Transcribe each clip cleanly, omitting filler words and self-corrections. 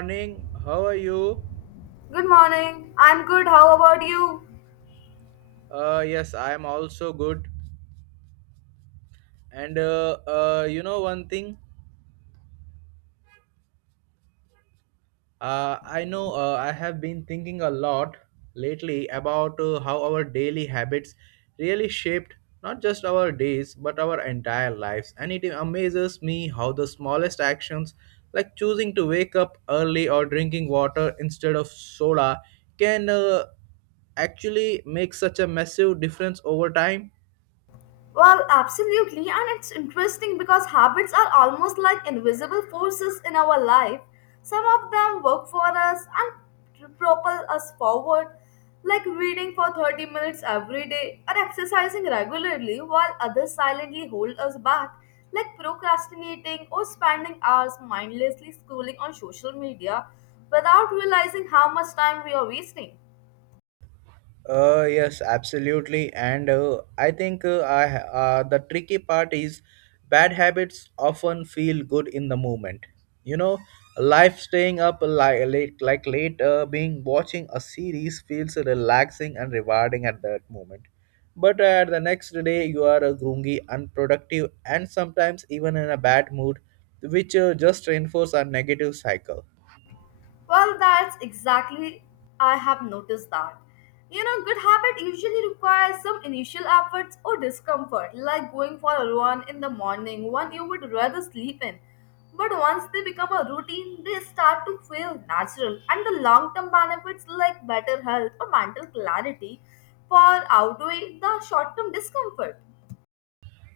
Morning. How are you? Good morning. I'm good. How about you? Yes, I am also good. And one thing, I know I have been thinking a lot lately about how our daily habits really shaped not just our days but our entire lives. And it amazes me how the smallest actions, like choosing to wake up early or drinking water instead of soda, can actually make such a massive difference over time. Well, absolutely. And it's interesting because habits are almost like invisible forces in our life. Some of them work for us and propel us forward, like reading for 30 minutes every day or exercising regularly, while others silently hold us back, like procrastinating or spending hours mindlessly scrolling on social media without realizing how much time we are wasting. Yes, absolutely. And I think the tricky part is bad habits often feel good in the moment. You know, life staying up like late, being watching a series feels relaxing and rewarding at that moment. But the next day, you are grungy, unproductive, and sometimes even in a bad mood, which just reinforce our negative cycle. Well, that's exactly I have noticed that. You know, good habit usually requires some initial efforts or discomfort, like going for a run in the morning, one you would rather sleep in. But once they become a routine, they start to feel natural, and the long term benefits like better health or mental clarity far outweigh the short term discomfort.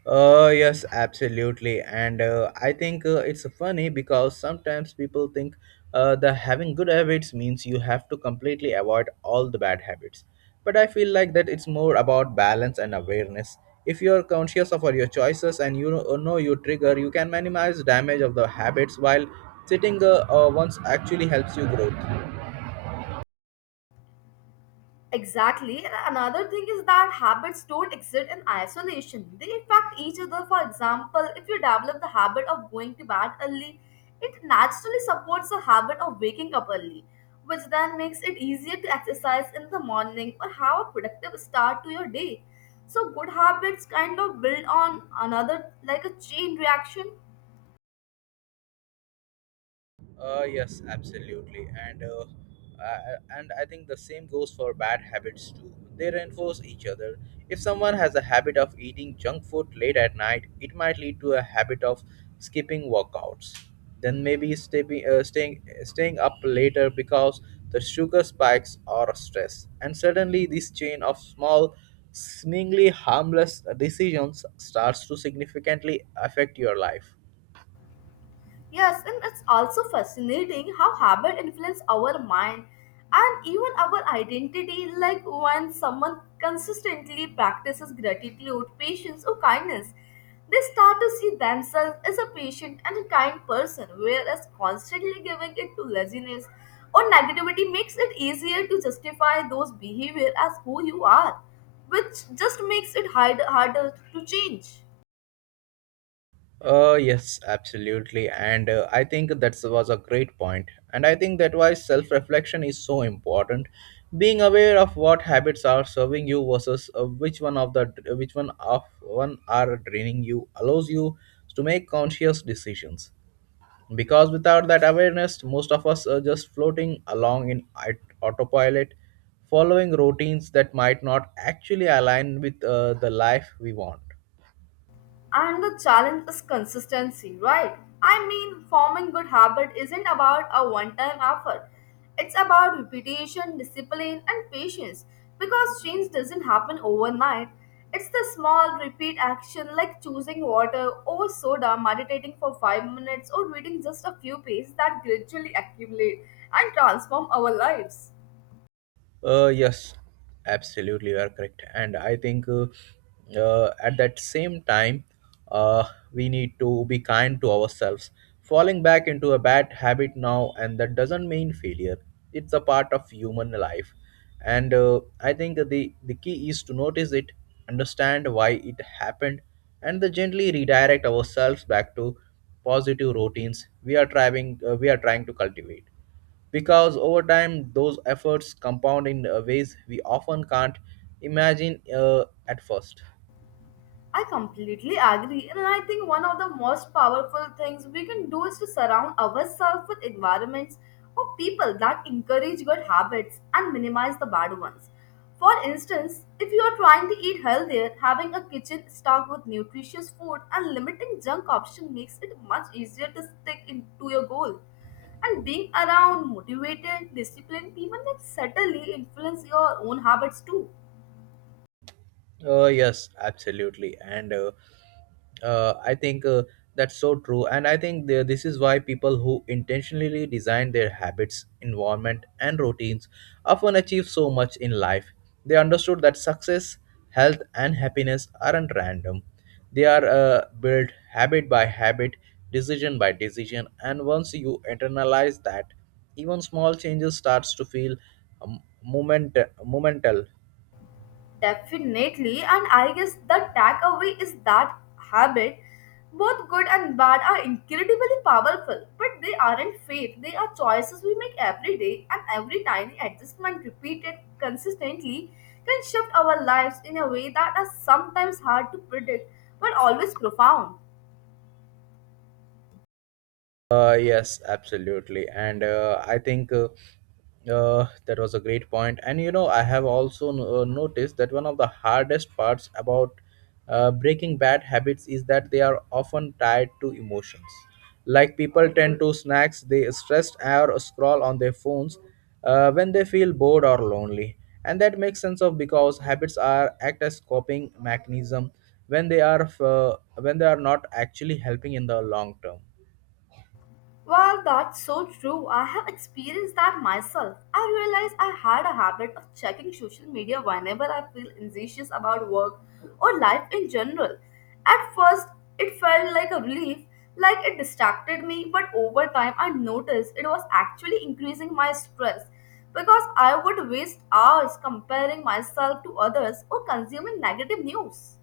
Yes, absolutely. And I think it's funny because sometimes people think that having good habits means you have to completely avoid all the bad habits. But I feel like that it's more about balance and awareness. If you're conscious of all your choices and you know your trigger, you can minimize damage of the habits while sitting once actually helps you grow. Exactly. And another thing is that habits don't exist in isolation. They affect each other. For example, if you develop the habit of going to bed early, it naturally supports the habit of waking up early, which then makes it easier to exercise in the morning or have a productive start to your day. So good habits kind of build on another like a chain reaction. Yes, absolutely, and I think the same goes for bad habits too. They reinforce each other. If someone has a habit of eating junk food late at night, it might lead to a habit of skipping workouts. Then maybe staying up later because the sugar spikes or stress. And suddenly, this chain of small, seemingly harmless decisions starts to significantly affect your life. Yes, and it's also fascinating how habit influence our mind and even our identity. Like when someone consistently practices gratitude, patience, or kindness, they start to see themselves as a patient and a kind person, whereas constantly giving it to laziness or negativity makes it easier to justify those behavior as who you are, which just makes it harder to change. Yes, absolutely. And I think that was a great point. And I think that why self reflection is so important. Being aware of what habits are serving you versus which one of the which one of one are draining you allows you to make conscious decisions. Because without that awareness, most of us are just floating along in autopilot, following routines that might not actually align with the life we want. And the challenge is consistency, right? I mean, forming good habit isn't about a one-time effort. It's about repetition, discipline, and patience because change doesn't happen overnight. It's the small repeat action like choosing water over soda, meditating for 5 minutes, or reading just a few pages that gradually accumulate and transform our lives. Yes, absolutely, you are correct. And I think at that same time, uh, we need to be kind to ourselves. Falling back into a bad habit now, and that doesn't mean failure. It's a part of human life, and I think the key is to notice it, understand why it happened, and then gently redirect ourselves back to positive routines we are trying to cultivate because over time those efforts compound in ways we often can't imagine at first. I completely agree, and I think one of the most powerful things we can do is to surround ourselves with environments or people that encourage good habits and minimize the bad ones. For instance, if you are trying to eat healthier, having a kitchen stocked with nutritious food and limiting junk options makes it much easier to stick into your goal. And being around motivated, disciplined people can certainly influence your own habits too. Yes, absolutely. And I think that's so true. And I think this is why people who intentionally design their habits, environment, and routines often achieve so much in life. They understood that success, health, and happiness aren't random. They are built habit by habit, decision by decision. And once you internalize that, even small changes starts to feel um, moment, momental. Definitely, and I guess the takeaway is that habit, both good and bad, are incredibly powerful, but they aren't fate. They are choices we make every day, and every tiny adjustment repeated consistently can shift our lives in a way that is sometimes hard to predict but always profound. Yes, absolutely. And I think that was a great point. And you know, I have also noticed that one of the hardest parts about breaking bad habits is that they are often tied to emotions. Like people tend to snacks, they stress or scroll on their phones when they feel bored or lonely. And that makes sense of because habits are act as coping mechanism when they are not actually helping in the long term. Well, that's so true. I have experienced that myself. I realized I had a habit of checking social media whenever I feel anxious about work or life in general. At first, it felt like a relief, like it distracted me, but over time, I noticed it was actually increasing my stress because I would waste hours comparing myself to others or consuming negative news.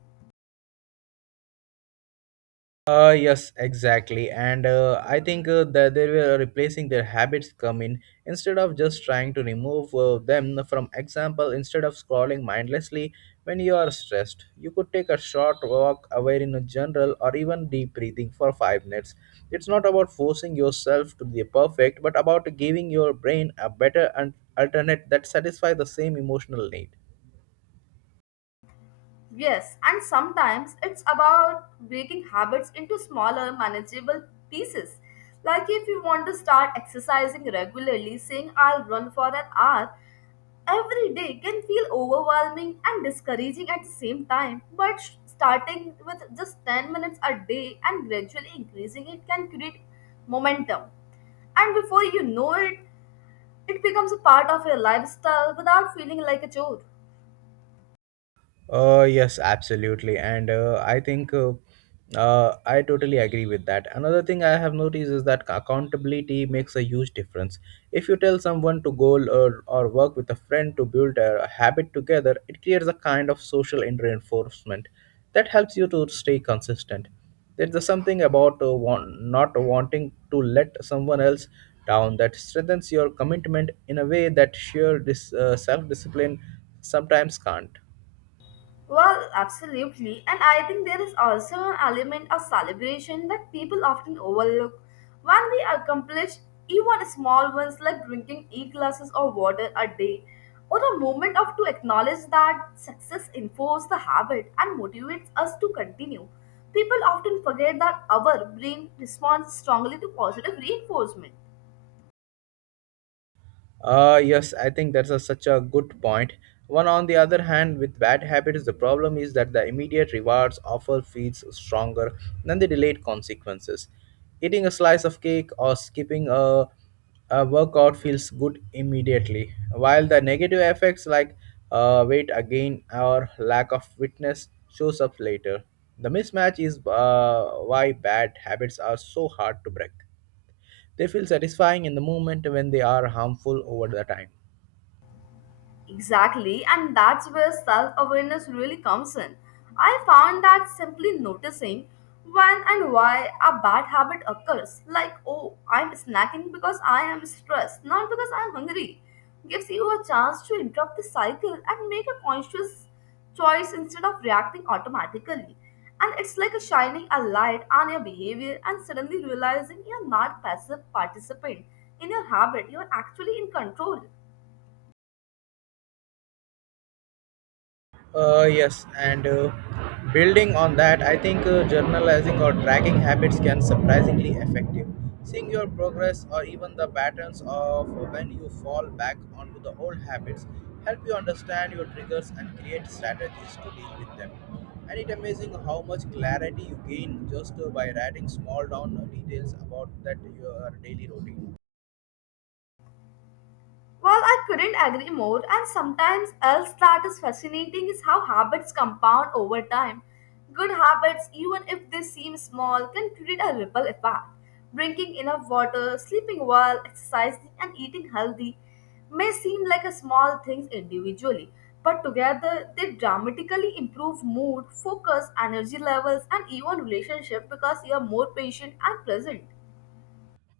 Yes, exactly. And I think that they were replacing their habits come in instead of just trying to remove them from example instead of scrolling mindlessly when you are stressed. You could take a short walk away in a general or even deep breathing for 5 minutes. It's not about forcing yourself to be perfect but about giving your brain a better alternate that satisfies the same emotional need. Yes, and sometimes it's about breaking habits into smaller, manageable pieces. Like if you want to start exercising regularly, saying I'll run for an hour every day can feel overwhelming and discouraging at the same time. But starting with just 10 minutes a day and gradually increasing it can create momentum. And before you know it, it becomes a part of your lifestyle without feeling like a chore. Yes, absolutely. And I think I totally agree with that. Another thing I have noticed is that accountability makes a huge difference. If you tell someone to go or work with a friend to build a habit together, it creates a kind of social reinforcement that helps you to stay consistent. There's something about not wanting to let someone else down that strengthens your commitment in a way that sheer self discipline sometimes can't. Well, absolutely. And I think there is also an element of celebration that people often overlook. When we accomplish even small ones like drinking eight glasses of water a day, or a moment of to acknowledge that success enforces the habit and motivates us to continue. People often forget that our brain responds strongly to positive reinforcement. Yes, I think that's a, such a good point. One, on the other hand, with bad habits, the problem is that the immediate rewards often feels stronger than the delayed consequences. Eating a slice of cake or skipping a workout feels good immediately, while the negative effects like weight gain or lack of fitness shows up later. The mismatch is why bad habits are so hard to break. They feel satisfying in the moment when they are harmful over the time. Exactly, and that's where self awareness really comes in. I found that simply noticing when and why a bad habit occurs, like, oh, I'm snacking because I am stressed, not because I'm hungry, gives you a chance to interrupt the cycle and make a conscious choice instead of reacting automatically. And it's like a shining a light on your behavior and suddenly realizing you're not passive participant in your habit, you're actually in control. Yes, and building on that, I think journalizing or tracking habits can surprisingly effective. Seeing your progress or even the patterns of when you fall back onto the old habits help you understand your triggers and create strategies to deal with them. And it's amazing how much clarity you gain just by writing small down details about that your daily routine. Well, I couldn't agree more, and sometimes else that is fascinating is how habits compound over time. Good habits, even if they seem small, can create a ripple effect. Drinking enough water, sleeping well, exercising, and eating healthy may seem like a small things individually, but together they dramatically improve mood, focus, energy levels, and even relationship because you are more patient and present.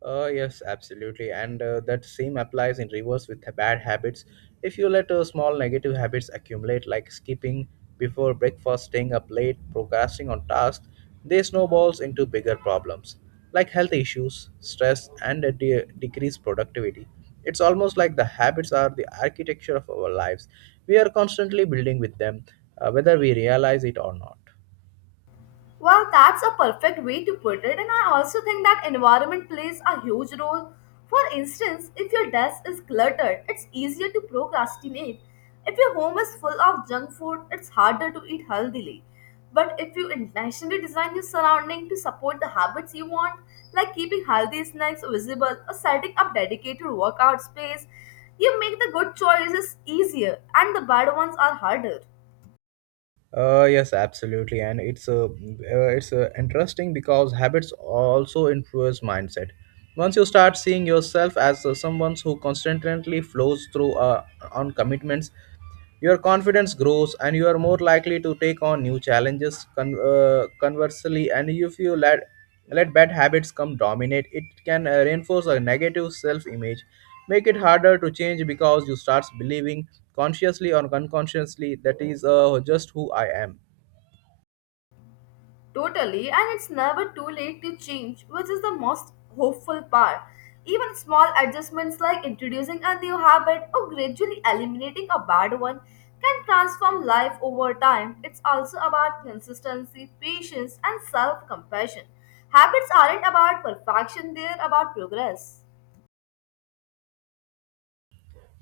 Yes, absolutely. And that same applies in reverse with the bad habits. If you let small negative habits accumulate, like skipping before breakfast, staying up late, procrastinating on tasks, they snowballs into bigger problems like health issues, stress, and a decreased productivity. It's almost like the habits are the architecture of our lives. We are constantly building with them, whether we realize it or not. Well, that's a perfect way to put it, and I also think that environment plays a huge role. For instance, if your desk is cluttered, it's easier to procrastinate. If your home is full of junk food, it's harder to eat healthily. But if you intentionally design your surrounding to support the habits you want, like keeping healthy snacks visible or setting up dedicated workout space, you make the good choices easier and the bad ones are harder. Yes, absolutely, and it's a it's interesting because habits also influence mindset. Once you start seeing yourself as someone who constantly flows through on commitments, your confidence grows and you are more likely to take on new challenges. Conversely, and if you let bad habits come dominate, it can reinforce a negative self image, make it harder to change because you start believing consciously or unconsciously that is just who I am. Totally, and it's never too late to change, which is the most hopeful part. Even small adjustments like introducing a new habit or gradually eliminating a bad one can transform life over time. It's also about consistency, patience, and self compassion. Habits aren't about perfection, they're about progress.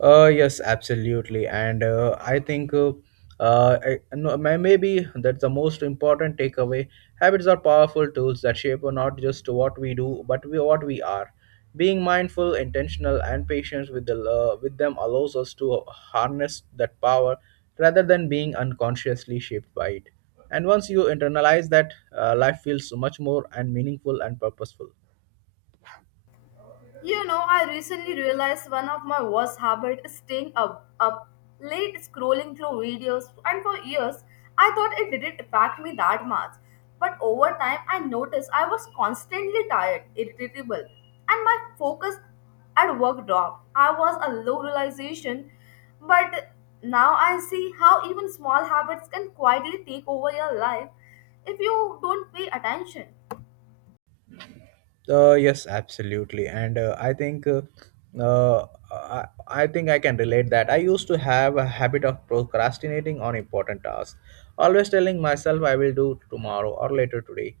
Yes, absolutely, and I think I, no, may- maybe that's the most important takeaway. Habits are powerful tools that shape not just what we do, but we, what we are. Being mindful, intentional, and patient with the with them allows us to harness that power rather than being unconsciously shaped by it. And once you internalize that, life feels much more and meaningful and purposeful. You know, I recently realized one of my worst habits is staying up late scrolling through videos, and for years I thought it didn't affect me that much. But over time, I noticed I was constantly tired, irritable, and my focus at work dropped. I was a low realization, but now I see how even small habits can quietly take over your life if you don't pay attention. Yes, absolutely, and I think I think I can relate that. I used to have a habit of procrastinating on important tasks, always telling myself I will do tomorrow or later today.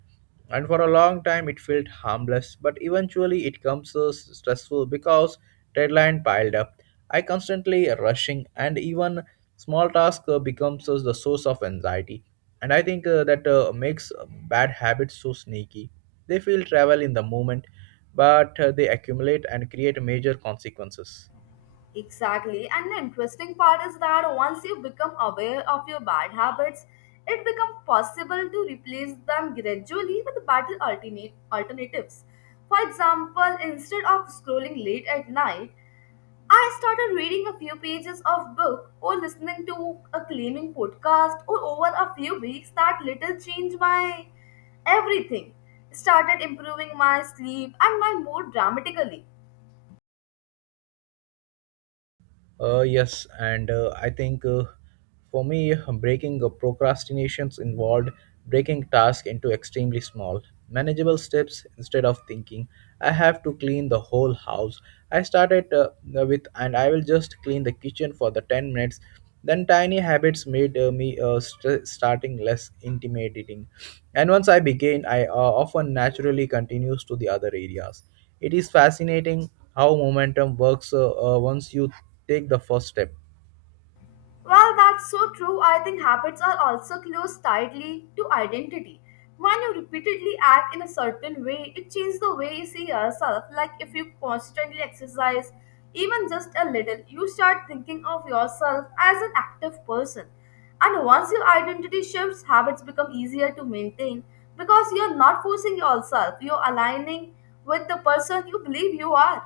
And for a long time, it felt harmless, but eventually, it comes so stressful because deadline piled up. I constantly rushing, and even small tasks becomes the source of anxiety. And I think that makes bad habits so sneaky. They feel travel in the moment, but they accumulate and create major consequences. Exactly. And the interesting part is that once you become aware of your bad habits, it becomes possible to replace them gradually with better alternate alternatives. For example, instead of scrolling late at night, I started reading a few pages of book or listening to a claiming podcast or over a few weeks that little changed my everything started improving my sleep and my mood dramatically. Yes, and I think for me, breaking procrastinations involved breaking tasks into extremely small, manageable steps instead of thinking, I have to clean the whole house. I started with, and I will just clean the kitchen for the 10 minutes. Then tiny habits made me starting less intimidating. And once I began, I often naturally continues to the other areas. It is fascinating how momentum works once you take the first step. Well, that's so true. I think habits are also close tightly to identity. When you repeatedly act in a certain way, it changes the way you see yourself. Like if you constantly exercise, even just a little, you start thinking of yourself as an active person. And once your identity shifts, habits become easier to maintain because you're not forcing yourself, you're aligning with the person you believe you are.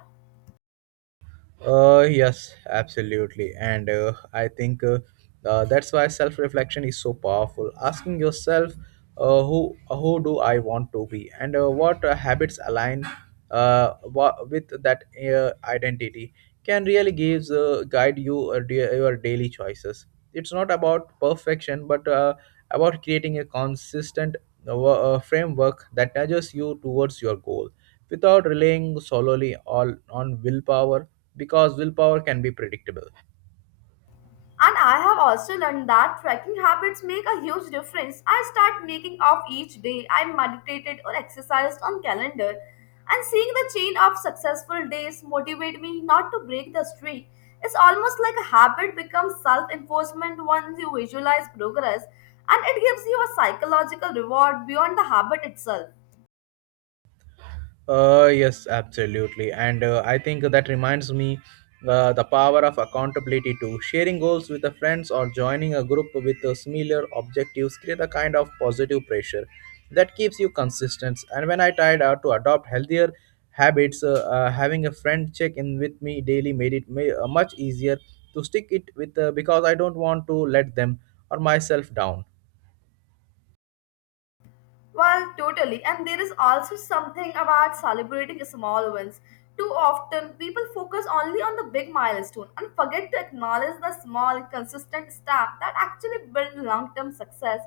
Yes, absolutely. And I think that's why self reflection is so powerful. Asking yourself, who do I want to be, and what habits align with that identity, can really gives guide you your daily choices. It's not about perfection, but about creating a consistent framework that nudges you towards your goal without relying solely all on willpower because willpower can be predictable. And I have also learned that tracking habits make a huge difference. I start making off each day. I meditated or exercised on calendar. And seeing the chain of successful days motivate me not to break the streak. It's almost like a habit becomes self-enforcement once you visualize progress and it gives you a psychological reward beyond the habit itself. Yes, absolutely. And I think that reminds me the power of accountability too. Sharing goals with the friends or joining a group with similar objectives create a kind of positive pressure that keeps you consistent. And when I tried out to adopt healthier habits, having a friend check in with me daily made it much easier to stick it with because I don't want to let them or myself down. Well, totally. And there is also something about celebrating small wins. Too often, people focus only on the big milestone and forget to acknowledge the small, consistent steps that actually build long term success.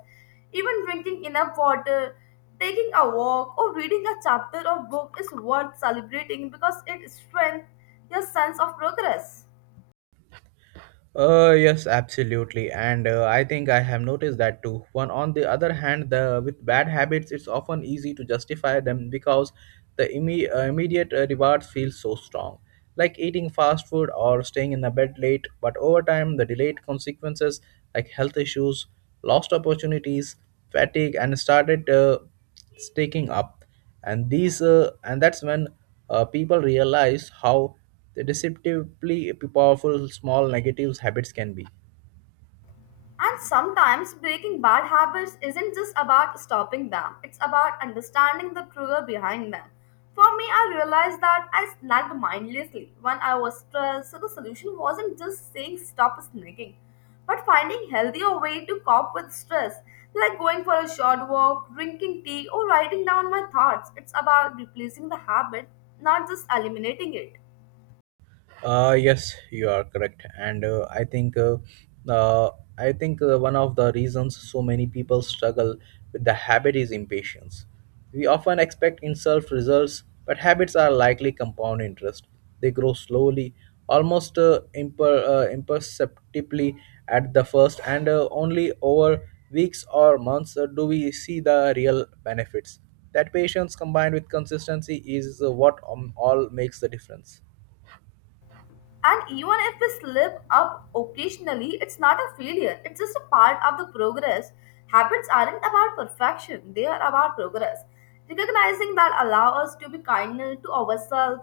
Even drinking enough water, taking a walk, or reading a chapter of book is worth celebrating because it strengthens your sense of progress. Yes, absolutely, and I think I have noticed that too. One on the other hand, the with bad habits, it's often easy to justify them because the immediate rewards feel so strong, like eating fast food or staying in the bed late. But over time, the delayed consequences like health issues, lost opportunities, fatigue, and started staking up and these and that's when people realize how deceptively powerful small negatives habits can be. And sometimes breaking bad habits isn't just about stopping them, it's about understanding the trigger behind them. For me, I realized that I snacked mindlessly when I was stressed, so the solution wasn't just saying stop snacking, but finding healthier way to cope with stress, like going for a short walk, drinking tea, or writing down my thoughts. It's about replacing the habit, not just eliminating it. Yes, you are correct, and uh, I think one of the reasons so many people struggle with the habit is impatience. We often expect instant results, but habits are likely compound interest. They grow slowly, almost imperceptibly at the first, and only over weeks or months do we see the real benefits. That patience combined with consistency is what all makes the difference. And even if we slip up occasionally, it's not a failure, it's just a part of the progress. Habits aren't about perfection, they are about progress. Recognizing that allow us to be kinder to ourselves,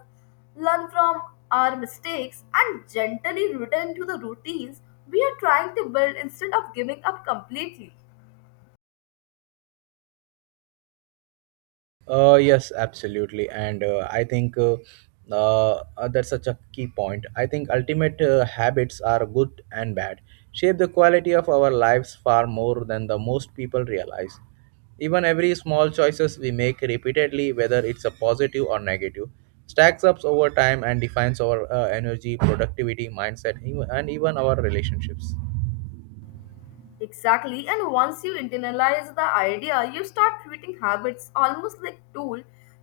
learn from our mistakes, and gently return to the routines we are trying to build instead of giving up completely. Yes, absolutely, and I think that's such a key point. I think ultimate habits are good and bad, shape the quality of our lives far more than the most people realize. Even every small choices we make repeatedly, whether it's a positive or negative, stacks up over time and defines our energy, productivity, mindset, even, and even our relationships. Exactly, and once you internalize the idea, you start treating habits almost like tool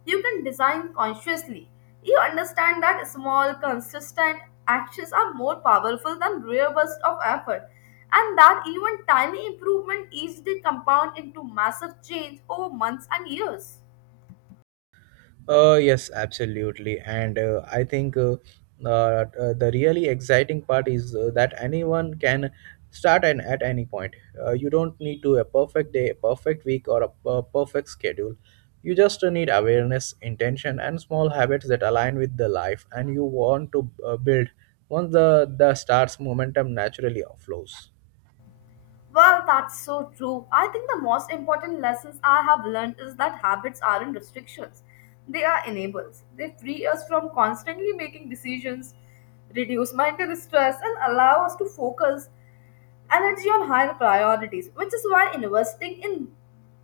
you can design consciously. You understand that small, consistent actions are more powerful than rare bursts of effort, and that even tiny improvement easily compound into massive change over months and years. Yes, absolutely. And I think the really exciting part is that anyone can start and at any point. You don't need to a perfect day, a perfect week, or a perfect schedule. You just need awareness, intention, and small habits that align with the life and you want to build. Once the starts, momentum naturally flows. Well, that's so true. I think the most important lessons I have learned is that habits aren't restrictions, they are enables. They free us from constantly making decisions, reduce mental stress, and allow us to focus energy on higher priorities, which is why investing in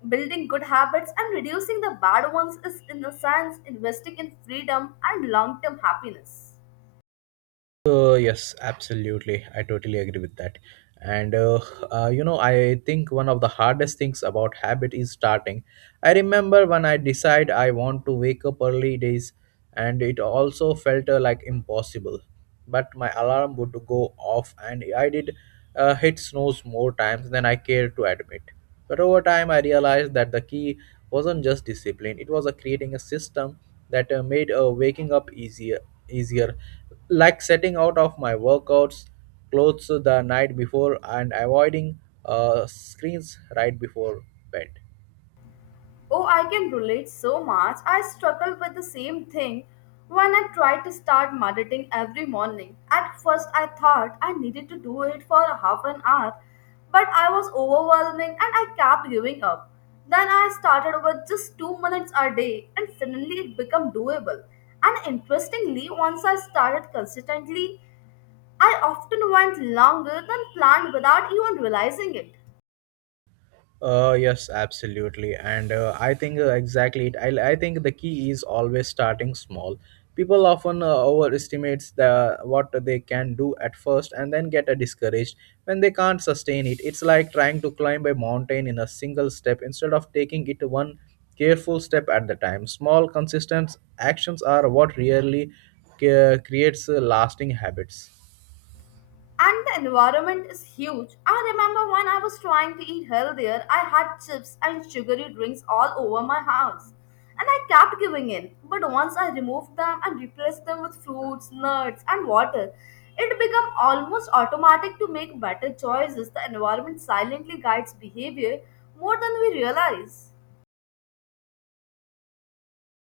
building good habits and reducing the bad ones is, in a sense, investing in freedom and long term happiness. Yes, absolutely. I totally agree with that. And you know, I think one of the hardest things about habit is starting. I remember when I decide I want to wake up early days, and it also felt like impossible. But my alarm would go off, and I did hit snooze more times than I care to admit. But over time, I realized that the key wasn't just discipline; it was creating a system that made waking up easier, like setting out of my workouts clothes the night before and avoiding screens right before bed. Oh, I can relate so much. I struggled with the same thing when I tried to start meditating every morning. At first, I thought I needed to do it for a half an hour, but I was overwhelming and I kept giving up. Then I started with just 2 minutes a day and suddenly it became doable. And interestingly, once I started consistently, I often went longer than planned without even realizing it. Yes, absolutely. And I think exactly it. I think the key is always starting small. People often overestimates the what they can do at first and then get discouraged when they can't sustain it. It's like trying to climb a mountain in a single step instead of taking it one careful step at the time. Small, consistent actions are what really creates lasting habits. And the environment is huge. I remember when I was trying to eat healthier, I had chips and sugary drinks all over my house. And I kept giving in. But once I removed them and replaced them with fruits, nuts, and water, it became almost automatic to make better choices. The environment silently guides behavior more than we realize.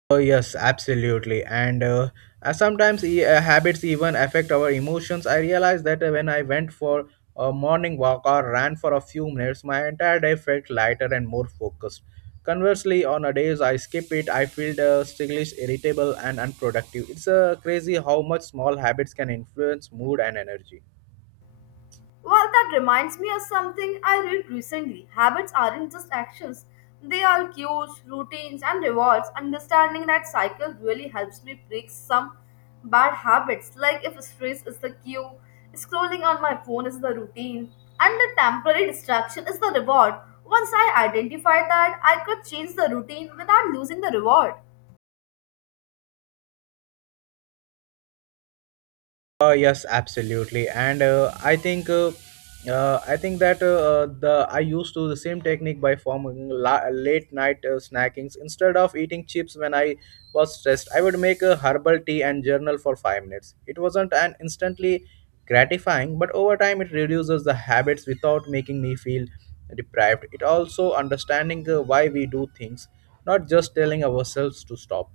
Oh, yes, absolutely. And sometimes habits even affect our emotions. I realized that when I went for a morning walk or ran for a few minutes, my entire day felt lighter and more focused. Conversely, on a days I skip it, I feel sluggish, irritable, and unproductive. It's crazy how much small habits can influence mood and energy. Well, that reminds me of something I read recently. Habits aren't just actions, they are cues, routines, and rewards. Understanding that cycle really helps me break some bad habits, like if stress is the cue, scrolling on my phone is the routine, and the temporary distraction is the reward. Once I identified that, I could change the routine without losing the reward. Yes, absolutely, and I think that the I used to the same technique by forming late night snackings instead of eating chips when I was stressed. I would make a herbal tea and journal for 5 minutes. It wasn't an instantly gratifying, but over time it reduces the habits without making me feel deprived. It also understanding why we do things, not just telling ourselves to stop.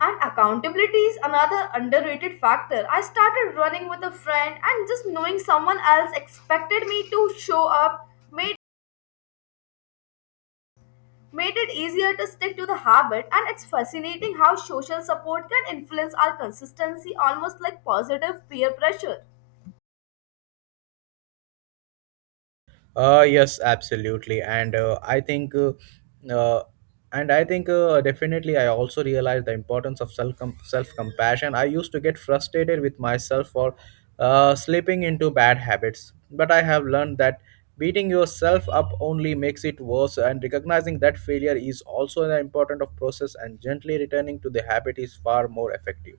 And accountability is another underrated factor. I started running with a friend, and just knowing someone else expected me to show up made it easier to stick to the habit. And it's fascinating how social support can influence our consistency almost like positive peer pressure. Yes, absolutely, and uh, I think definitely, I also realized the importance of self compassion. I used to get frustrated with myself for slipping into bad habits, but I have learned that beating yourself up only makes it worse. And recognizing that failure is also an important of process, and gently returning to the habit is far more effective.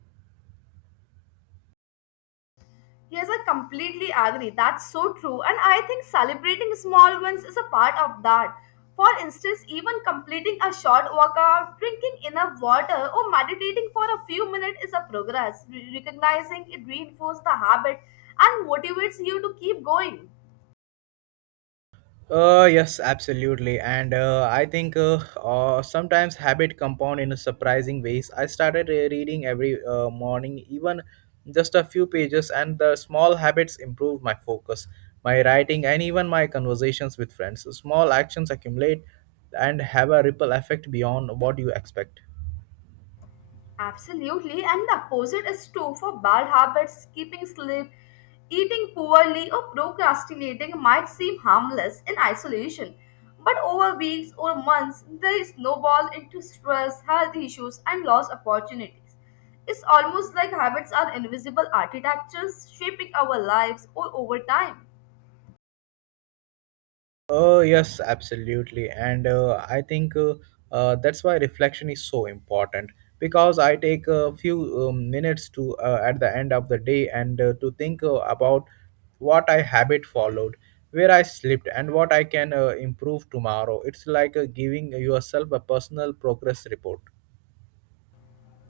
Yes, I completely agree. That's so true. And I think celebrating small wins is a part of that. For instance, even completing a short workout, drinking enough water, or meditating for a few minutes is a progress. Recognizing it reinforces the habit and motivates you to keep going. Yes, absolutely. And I think sometimes habit compound in a surprising ways. I started reading every morning, even just a few pages, and the small habits improved my focus, my writing, and even my conversations with friends. Small actions accumulate and have a ripple effect beyond what you expect. Absolutely, and the opposite is true for bad habits, keeping sleep, eating poorly, or procrastinating might seem harmless in isolation. But over weeks or months, they snowball into stress, health issues, and lost opportunities. It's almost like habits are invisible architectures shaping our lives or over time. Yes, absolutely. And I think that's why reflection is so important because I take a few minutes to at the end of the day and to think about what I habit followed, where I slipped, and what I can improve tomorrow. It's like giving yourself a personal progress report.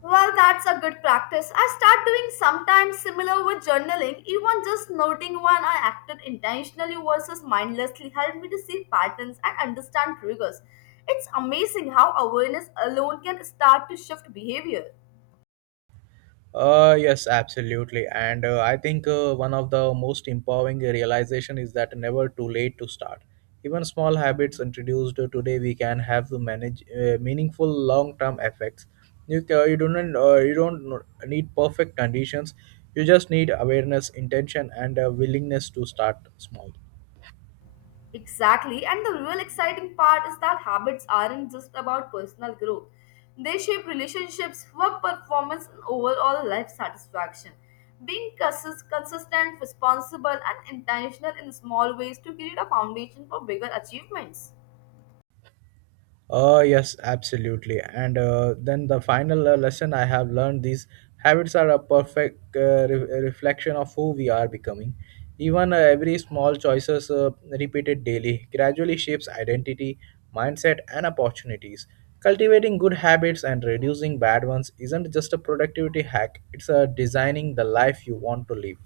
Well, that's a good practice. I start doing sometimes similar with journaling, even just noting when I acted intentionally versus mindlessly helped me to see patterns and understand triggers. It's amazing how awareness alone can start to shift behavior. Yes, absolutely. And I think one of the most empowering realization is that never too late to start. Even small habits introduced today, we can have to manage meaningful long-term effects. You don't need perfect conditions. You just need awareness, intention, and a willingness to start small. Exactly, and the real exciting part is that habits aren't just about personal growth. They shape relationships, work performance, and overall life satisfaction. Being consistent, responsible, and intentional in small ways to create a foundation for bigger achievements. Yes, absolutely. And then the final lesson I have learned these habits are a perfect reflection of who we are becoming. Even every small choices repeated daily gradually shapes identity, mindset, and opportunities. Cultivating good habits and reducing bad ones isn't just a productivity hack, it's a designing the life you want to live.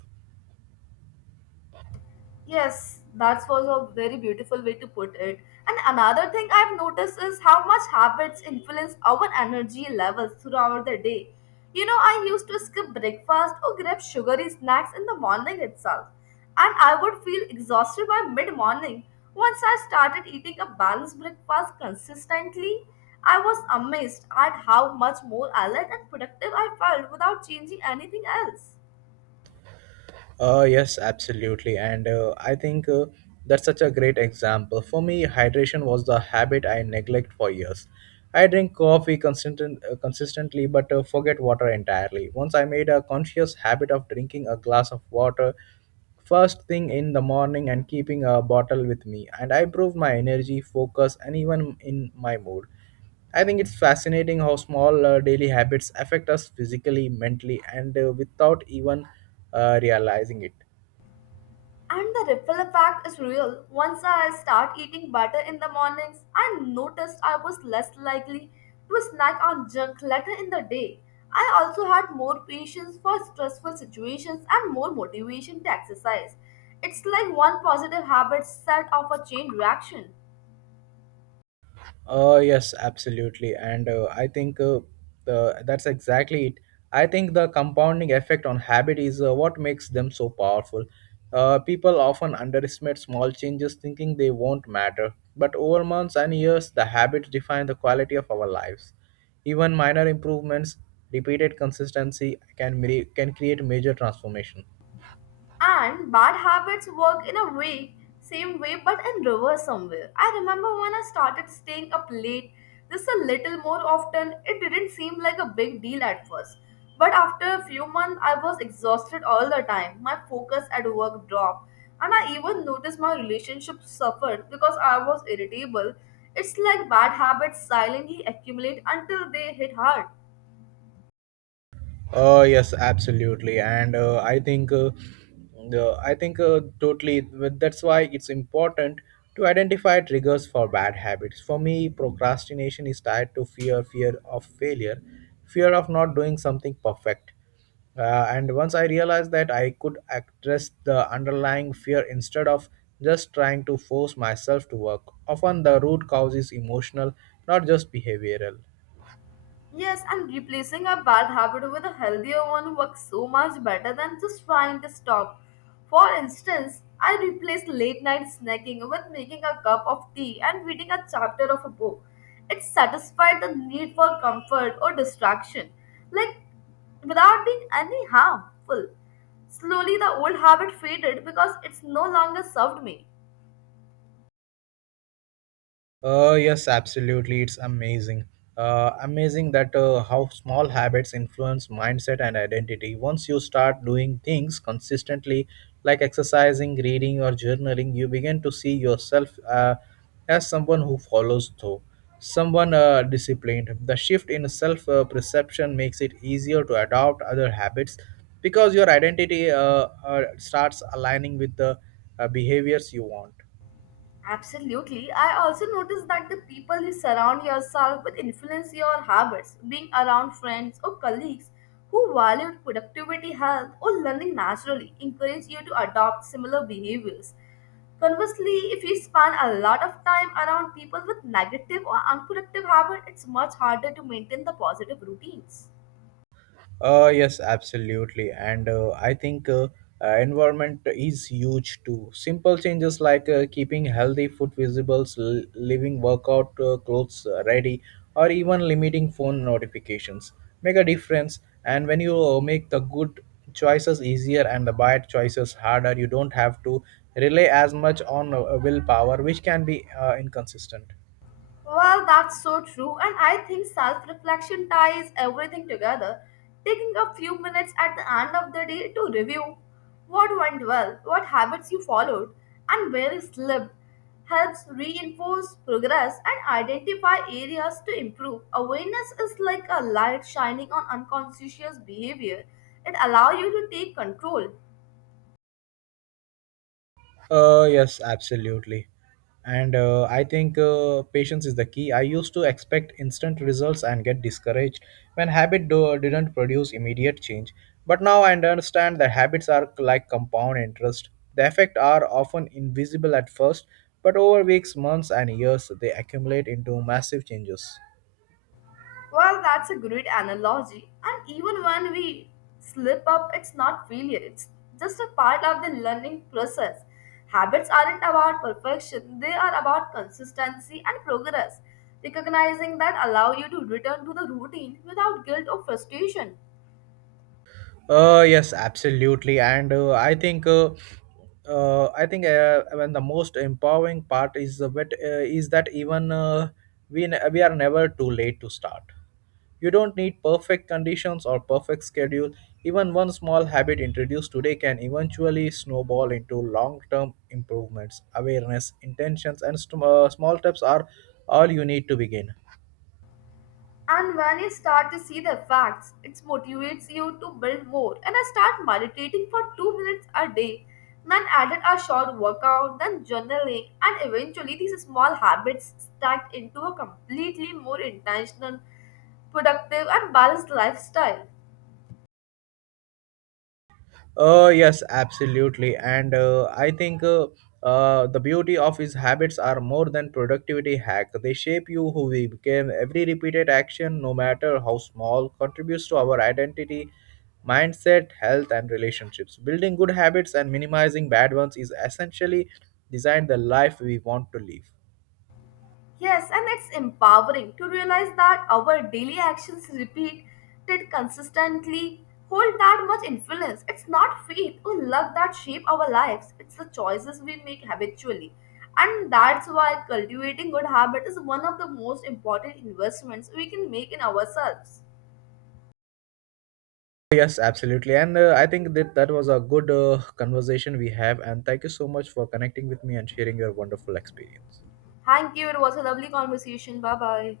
Yes, that was a very beautiful way to put it. And another thing I've noticed is how much habits influence our energy levels throughout the day. You know, I used to skip breakfast or grab sugary snacks in the morning itself, and I would feel exhausted by mid morning. Once I started eating a balanced breakfast consistently, I was amazed at how much more alert and productive I felt without changing anything else. Yes, absolutely. And I think that's such a great example. For me, hydration was the habit I neglect for years. I drink coffee consistently but forget water entirely. Once I made a conscious habit of drinking a glass of water first thing in the morning and keeping a bottle with me, and I improved my energy, focus, and even in my mood. I think it's fascinating how small daily habits affect us physically, mentally, and without even realizing it. And the ripple effect is real. Once I start eating butter in the mornings, I noticed I was less likely to snack on junk later in the day. I also had more patience for stressful situations and more motivation to exercise. It's like one positive habit set off a chain reaction. Yes, absolutely. And I think the, that's exactly it. I think the compounding effect on habit is what makes them so powerful. People often underestimate small changes thinking they won't matter. But over months and years, the habits define the quality of our lives. Even minor improvements, repeated consistency can create major transformation. And bad habits work in a way, same way, but in reverse somewhere. I remember when I started staying up late, just a little more often, it didn't seem like a big deal at first. But after a few months, I was exhausted all the time. My focus at work dropped, and I even noticed my relationship suffered because I was irritable. It's like bad habits silently accumulate until they hit hard. Yes, absolutely, and I think totally. That's why it's important to identify triggers for bad habits. For me, procrastination is tied to fear, fear of failure, fear of not doing something perfect. And once I realized that I could address the underlying fear instead of just trying to force myself to work. Often the root cause is emotional, not just behavioral. Yes, and replacing a bad habit with a healthier one works so much better than just trying to stop. For instance, I replaced late night snacking with making a cup of tea and reading a chapter of a book. It satisfied the need for comfort or distraction, like without being any harmful. Slowly, the old habit faded because it's no longer served me. Yes, absolutely. It's amazing. Amazing that how small habits influence mindset and identity. Once you start doing things consistently, like exercising, reading, or journaling, you begin to see yourself as someone who follows through, someone disciplined. The shift in self perception makes it easier to adopt other habits because your identity starts aligning with the behaviors you want. Absolutely. I also noticed that the people you surround yourself with influence your habits. Being around friends or colleagues who value productivity, health, or learning naturally encourage you to adopt similar behaviors. Conversely, if you spend a lot of time around people with negative or unproductive habits, it's much harder to maintain the positive routines. Yes, absolutely. And I think environment is huge too. Simple changes like keeping healthy food visible, leaving workout clothes ready, or even limiting phone notifications make a difference. And when you make the good choices easier and the bad choices harder, you don't have to rely as much on willpower, which can be inconsistent. Well, that's so true, and I think self reflection ties everything together. Taking a few minutes at the end of the day to review what went well, what habits you followed, and where you slipped helps reinforce progress and identify areas to improve. Awareness is like a light shining on unconscious behavior, it allows you to take control. Yes, absolutely. And I think patience is the key. I used to expect instant results and get discouraged when didn't produce immediate change. But now I understand that habits are like compound interest. The effects are often invisible at first, but over weeks, months, and years, they accumulate into massive changes. Well, that's a great analogy. And even when we slip up, it's not failure, it's just a part of the learning process. Habits aren't about perfection, they are about consistency and progress. Recognizing that allow you to return to the routine without guilt or frustration. Yes, absolutely, and I think. I think when the most empowering part is the bit, is that even we are never too late to start. You don't need perfect conditions or perfect schedule. Even one small habit introduced today can eventually snowball into long-term improvements. Awareness, intentions, and small steps are all you need to begin. And when you start to see the facts, it motivates you to build more. And I start meditating for 2 minutes a day, then added a short workout, then journaling, and eventually these small habits stacked into a completely more intentional, productive, and balanced lifestyle. Yes, absolutely. And I think the beauty of his habits are more than productivity hack. They shape you who we became. Every repeated action, no matter how small, contributes to our identity, mindset, health, and relationships. Building good habits and minimizing bad ones is essentially design the life we want to live. Yes, and it's empowering to realize that our daily actions repeated consistently hold that much influence. It's not fate or luck that shape our lives, it's the choices we make habitually. And that's why cultivating good habit is one of the most important investments we can make in ourselves. Yes, absolutely. And I think that that was a good conversation we have. And thank you so much for connecting with me and sharing your wonderful experience. Thank you. It was a lovely conversation. Bye bye.